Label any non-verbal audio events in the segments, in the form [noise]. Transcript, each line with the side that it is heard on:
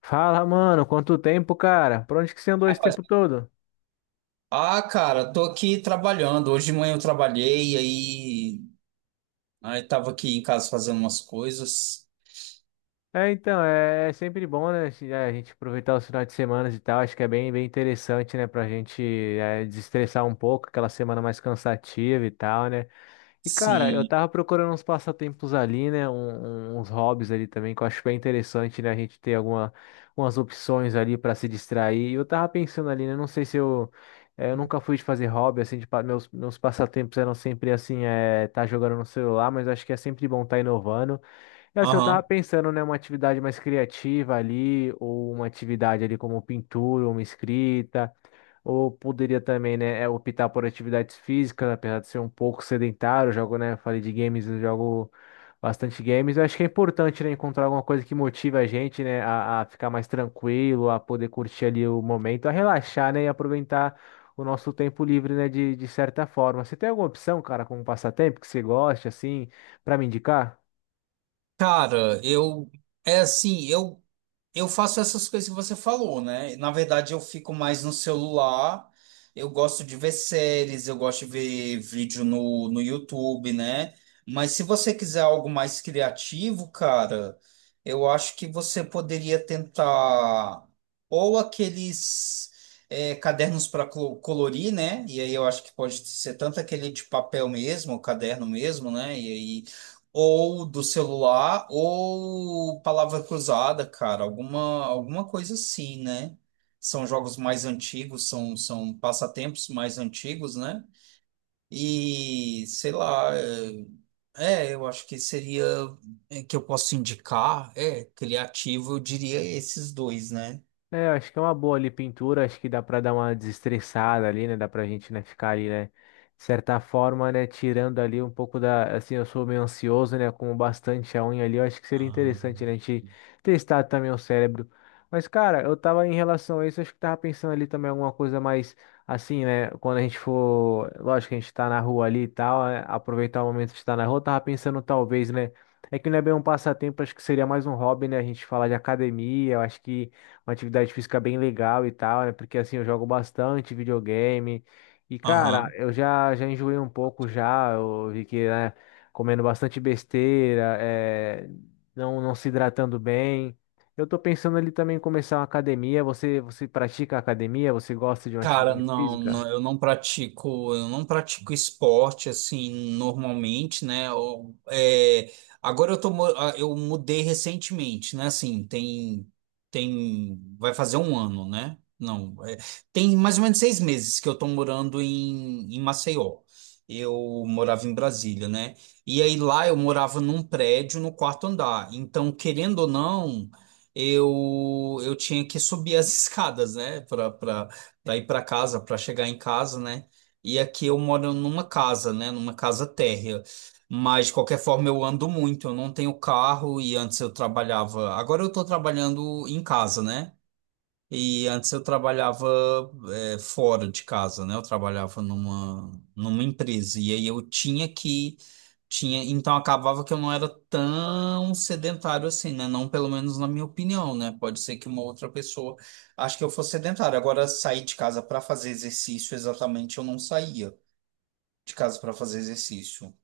left: Fala, mano, quanto tempo, cara? Por onde que você andou esse
right: Rapaz,
left: tempo todo?
right: ah, cara, tô aqui trabalhando. Hoje de manhã eu trabalhei, aí, tava aqui em casa fazendo umas coisas.
left: É sempre bom, né, a gente aproveitar os finais de semana e tal, acho que é bem, bem interessante, né, pra gente desestressar um pouco, aquela semana mais cansativa e tal, né? E cara, eu
right: Sim.
left: tava procurando uns passatempos ali, né? Uns hobbies ali também, que eu acho bem interessante, né? A gente ter algumas opções ali pra se distrair. E eu tava pensando ali, né? Não sei se eu. Eh, Eu nunca fui de fazer hobby, assim, meus passatempos eram sempre assim, é, tá jogando no celular, mas acho que é sempre bom tá inovando. E assim, eu tava
right: Aham.
left: pensando, né? Uma atividade mais criativa ali, ou uma atividade ali como pintura, uma escrita. Ou poderia também, né, é, optar por atividades físicas, apesar de ser um pouco sedentário, eu jogo, né, falei de games, eu jogo bastante games. Eu acho que é importante, né, encontrar alguma coisa que motive a gente, né, a ficar mais tranquilo, a poder curtir ali o momento, a relaxar, né, e aproveitar o nosso tempo livre, né, de certa forma. Você tem alguma opção, cara, como passatempo que você goste, assim, para me indicar?
right: Cara, eu é assim, eu faço essas coisas que você falou, né? Na verdade, eu fico mais no celular. Eu gosto de ver séries, eu gosto de ver vídeo no YouTube, né? Mas se você quiser algo mais criativo, cara, eu acho que você poderia tentar ou aqueles cadernos para colorir, né? E aí eu acho que pode ser tanto aquele de papel mesmo, o caderno mesmo, né? E ou do celular, ou palavra cruzada, cara, alguma coisa assim, né? São jogos mais antigos, são passatempos mais antigos, né? E sei lá, eu acho que seria, que eu posso indicar, criativo, eu diria esses dois, né?
left: É, acho que é uma boa ali pintura, acho que dá para dar uma desestressada ali, né? Dá pra gente, né, ficar ali, né, de certa forma, né, tirando ali um pouco da, assim, eu sou meio ansioso, né, com bastante a unha ali, eu acho que seria interessante, né, a gente testar também o cérebro. Mas, cara, eu tava em relação a isso, acho que tava pensando ali também alguma coisa mais, assim, né, quando a gente for, lógico que a gente tá na rua ali e tal, né, aproveitar o momento de estar na rua, eu tava pensando talvez, né, é que não é bem um passatempo, acho que seria mais um hobby, né, a gente falar de academia, eu acho que uma atividade física bem legal e tal, né? Porque assim, eu jogo bastante videogame. E, cara,
right: Aham.
left: já enjoei um pouco já. Eu vi que, né, comendo bastante besteira, é, não se hidratando bem. Eu tô pensando ali também em começar uma academia. Você pratica academia? Você gosta de uma
right: Cara,
left: atividade
right: não,
left: física?
right: não, eu não pratico esporte assim normalmente, né? Agora eu tô, eu mudei recentemente, né? Assim, tem, vai fazer um ano, né? Não, tem mais ou menos 6 meses que eu tô morando em, Maceió. Eu morava em Brasília, né? E aí lá eu morava num prédio no quarto andar. Então, querendo ou não, eu tinha que subir as [laughs] escadas, né? Para ir para casa, para chegar em casa, né? E aqui eu moro numa casa, né? Numa casa térrea. Mas de qualquer forma eu ando muito, eu não tenho carro e antes eu trabalhava. Agora eu estou trabalhando em casa, né? E antes eu trabalhava fora de casa, né? Eu trabalhava numa empresa e aí eu tinha que tinha, então acabava que eu não era tão sedentário assim, né? Não pelo menos na minha opinião, né? Pode ser que uma outra pessoa acho que eu fosse sedentário. Agora sair de casa para fazer exercício exatamente eu não saía de casa para fazer exercício.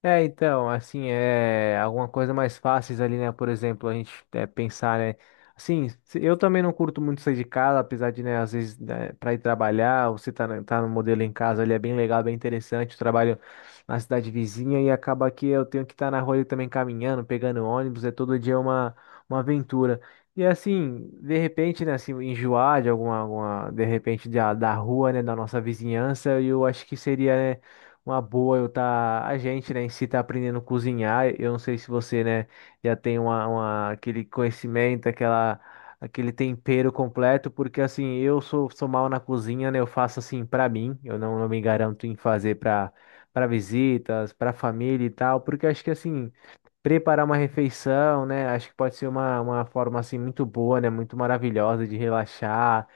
left: É, então, assim, é alguma coisa mais fáceis ali, né? Por exemplo, a gente é, pensar, né? Assim, eu também não curto muito sair de casa, apesar de, né, às vezes, né, para ir trabalhar, você tá, tá no modelo em casa, ele é bem legal, bem interessante. Eu trabalho na cidade vizinha e acaba que eu tenho que estar na rua ali também caminhando, pegando ônibus, é todo dia uma aventura. E assim, de repente, né, assim, enjoar de alguma, alguma, de repente, da rua, né, da nossa vizinhança, eu acho que seria, né? Uma boa eu tá, a gente, né, em si tá aprendendo a cozinhar. Eu não sei se você, né, já tem aquele conhecimento, aquele tempero completo, porque assim, sou mal na cozinha, né? Eu faço assim pra mim, eu não, não me garanto em fazer pra para visitas, pra família e tal, porque acho que assim, preparar uma refeição, né, acho que pode ser uma forma assim muito boa, né, muito maravilhosa de relaxar,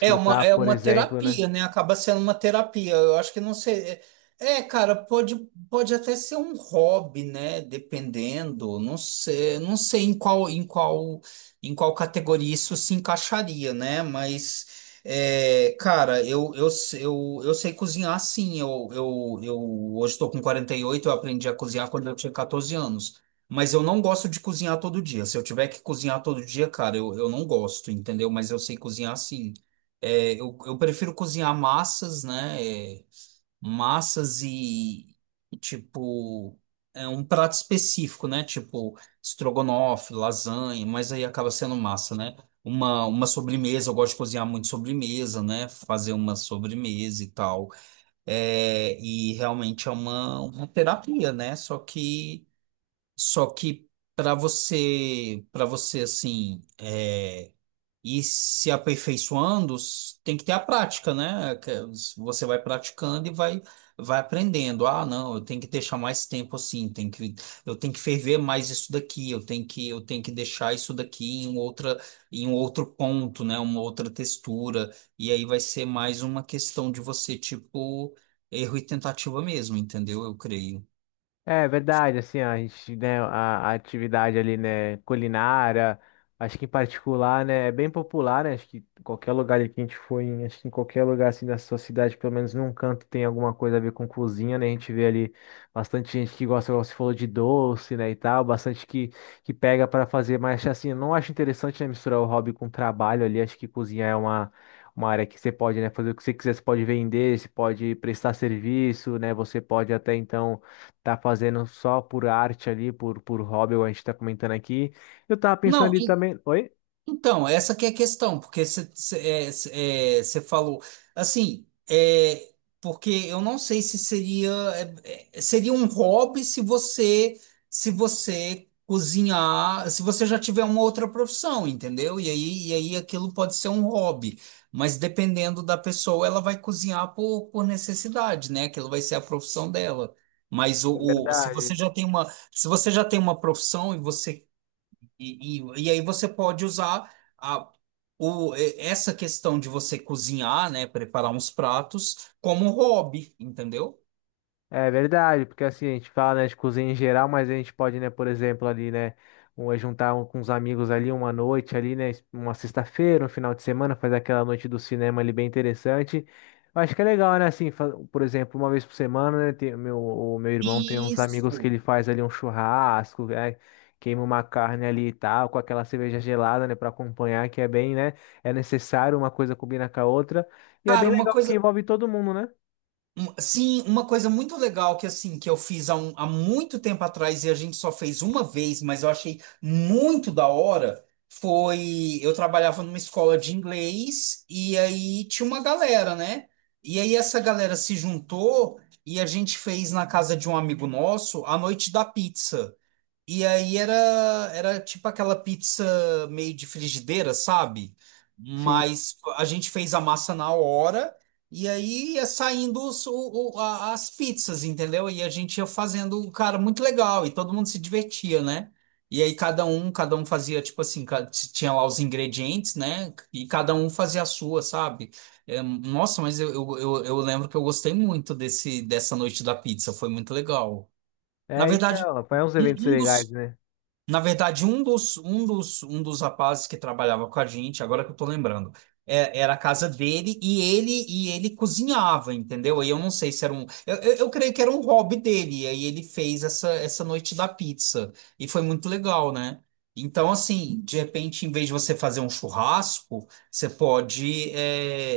right: É
left: por
right: uma
left: exemplo, né?
right: terapia, né? Acaba sendo uma terapia. Eu acho que não sei. É, cara, pode até ser um hobby, né? Dependendo. Não sei, não sei em qual, em qual categoria isso se encaixaria, né? Mas, é, cara, eu sei cozinhar sim. Eu hoje estou com 48. Eu aprendi a cozinhar quando eu tinha 14 anos. Mas eu não gosto de cozinhar todo dia. Se eu tiver que cozinhar todo dia, cara, eu não gosto, entendeu? Mas eu sei cozinhar sim. É, eu prefiro cozinhar massas, né? É, massas e, tipo, é um prato específico, né? Tipo, estrogonofe, lasanha, mas aí acaba sendo massa, né? Uma, sobremesa, eu gosto de cozinhar muito sobremesa, né? Fazer uma sobremesa e tal. É, e realmente é uma, terapia, né? Só que para você, assim. E se aperfeiçoando, tem que ter a prática, né? Que você vai praticando e vai aprendendo. Ah, não, eu tenho que deixar mais tempo assim, tem que, eu tenho que ferver mais isso daqui, eu tenho que deixar isso daqui em em um outro ponto, né? Uma outra textura. E aí vai ser mais uma questão de você, tipo, erro e tentativa mesmo, entendeu? Eu creio.
left: É verdade, assim, a gente, né, a atividade ali, né, culinária, acho que em particular, né, é bem popular, né, acho que qualquer lugar ali que a gente for, em, acho que em qualquer lugar, assim, da sua cidade, pelo menos num canto tem alguma coisa a ver com cozinha, né, a gente vê ali bastante gente que gosta, igual você falou, de doce, né, e tal, bastante que pega para fazer, mas, assim, eu não acho interessante, né, misturar o hobby com o trabalho ali, acho que cozinha é uma... Uma área que você pode, né, fazer o que você quiser, você pode vender, você pode prestar serviço, né? Você pode até então tá fazendo só por arte ali, por hobby, igual a gente tá comentando aqui. Eu tava pensando
right: Não,
left: ali também. Oi?
right: então, essa que é a questão, porque você falou assim, é, porque eu não sei se seria seria um hobby se você se você cozinhar, se você já tiver uma outra profissão, entendeu? E aí aquilo pode ser um hobby, mas dependendo da pessoa, ela vai cozinhar por necessidade, né? Aquilo vai ser a profissão dela. Mas
left: É
right: se você
left: verdade.
right: já tem uma, se você já tem uma profissão e você e aí você pode usar a, essa questão de você cozinhar, né, preparar uns pratos como um hobby, entendeu?
left: É verdade, porque assim, a gente fala, né, de cozinha em geral, mas a gente pode, né, por exemplo, ali, né, um, é juntar com os amigos ali uma noite ali, né, uma sexta-feira, um final de semana, fazer aquela noite do cinema ali bem interessante. Eu acho que é legal, né, assim, por exemplo, uma vez por semana, né, tem, o meu irmão tem uns amigos que
right: Isso.
left: ele faz ali um churrasco, né, queima uma carne ali e tal, com aquela cerveja gelada, né, para acompanhar, que é bem, né, é necessário, uma coisa combina com a outra, e é
right: Cara,
left: bem legal porque envolve todo mundo, né?
right: Sim, uma coisa muito legal que assim que eu fiz há muito tempo atrás e a gente só fez uma vez, mas eu achei muito da hora, foi eu trabalhava numa escola de inglês e aí tinha uma galera, né? E aí essa galera se juntou e a gente fez na casa de um amigo nosso a noite da pizza. E aí era tipo aquela pizza meio de frigideira, sabe?
left: Sim.
right: Mas a gente fez a massa na hora e aí ia saindo as pizzas, entendeu? E a gente ia fazendo, um cara, muito legal e todo mundo se divertia, né? E aí cada um fazia tipo assim, tinha lá os ingredientes, né? E cada um fazia a sua, sabe? É, nossa, mas eu lembro que eu gostei muito dessa noite da pizza, foi muito legal. Na
left: É,
right: verdade,
left: então, faz uns
right: um
left: eventos
right: um
left: legais,
right: dos
left: né?
right: na verdade, um dos, um dos, um dos rapazes que trabalhava com a gente, agora que eu tô lembrando, era a casa dele e ele cozinhava, entendeu? Aí eu não sei se era um. Eu creio que era um hobby dele. E aí ele fez essa noite da pizza. E foi muito legal, né? Então, assim, de repente, em vez de você fazer um churrasco, você pode é,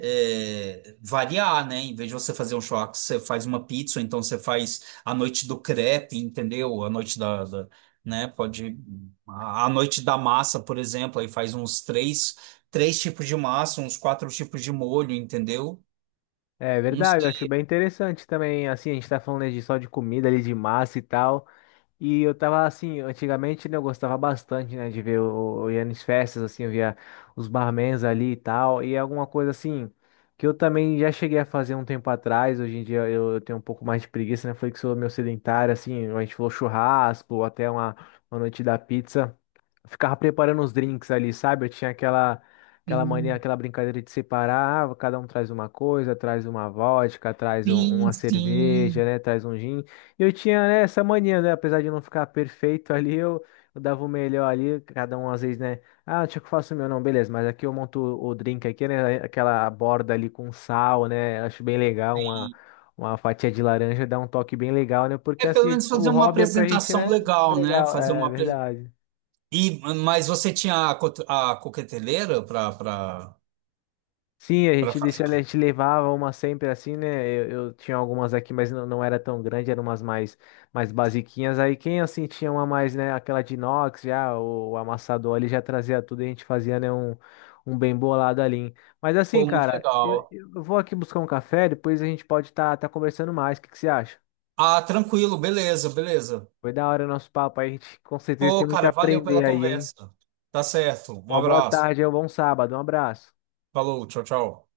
right: é, variar, né? Em vez de você fazer um churrasco, você faz uma pizza, ou então você faz a noite do crepe, entendeu? A noite da, da- né? Pode a noite da massa, por exemplo, aí faz uns três tipos de massa, uns quatro tipos de molho, entendeu?
left: É
right: Uns
left: verdade, eu acho
right: sim,
left: bem interessante também, assim, a gente tá falando né, de só de comida ali, de massa e tal, e eu tava assim, antigamente, né, eu gostava bastante, né, de ver, o, eu ia nas festas, assim, eu via os barmans ali e tal, e é alguma coisa assim, que eu também já cheguei a fazer um tempo atrás, hoje em dia eu tenho um pouco mais de preguiça, né, foi que sou meu sedentário, assim, a gente falou churrasco, ou até uma noite da pizza, ficava preparando os drinks ali, sabe? Eu tinha aquela mania,
right: sim,
left: aquela brincadeira de separar, ah, cada um traz uma coisa, traz uma vodka, uma
right: sim.
left: cerveja, né, traz um gin. E eu tinha, né, essa mania, né, apesar de não ficar perfeito ali, eu dava o melhor ali, cada um às vezes, né, ah, deixa que eu faço o meu, não, beleza, mas aqui eu monto o drink aqui, né, aquela borda ali com sal, né, acho bem legal
right: Sim.
left: uma fatia de laranja dá um toque bem legal, né? Porque
right: É pelo
left: assim,
right: menos fazer
left: o
right: uma
left: hobby é pra gente,
right: apresentação
left: né? É
right: legal, né?
left: legal, é verdade.
right: E mas você tinha a, a coqueteleira
left: Sim, a
right: para
left: gente
right: fazer.
left: deixa, a gente levava uma sempre assim, né? Eu tinha algumas aqui, mas não era tão grande, eram umas mais, mais basiquinhas. Aí quem assim tinha uma mais, né? Aquela de inox já, o amassador ali já trazia tudo e a gente fazia, né? Um bem bolado ali. Mas assim,
right: Pô, muito
left: cara,
right: legal.
left: eu vou aqui buscar um café, depois a gente pode estar tá conversando mais. O que que você acha?
right: Ah, tranquilo, beleza, beleza.
left: Foi da hora o nosso papo aí, a gente com certeza tem
right: Pô,
left: muito a
right: cara, valeu pela
left: aprender aí, hein?
right: conversa. Tá certo. Um
left: Uma boa
right: abraço.
left: tarde, é um bom sábado, um abraço.
right: Falou, tchau, tchau.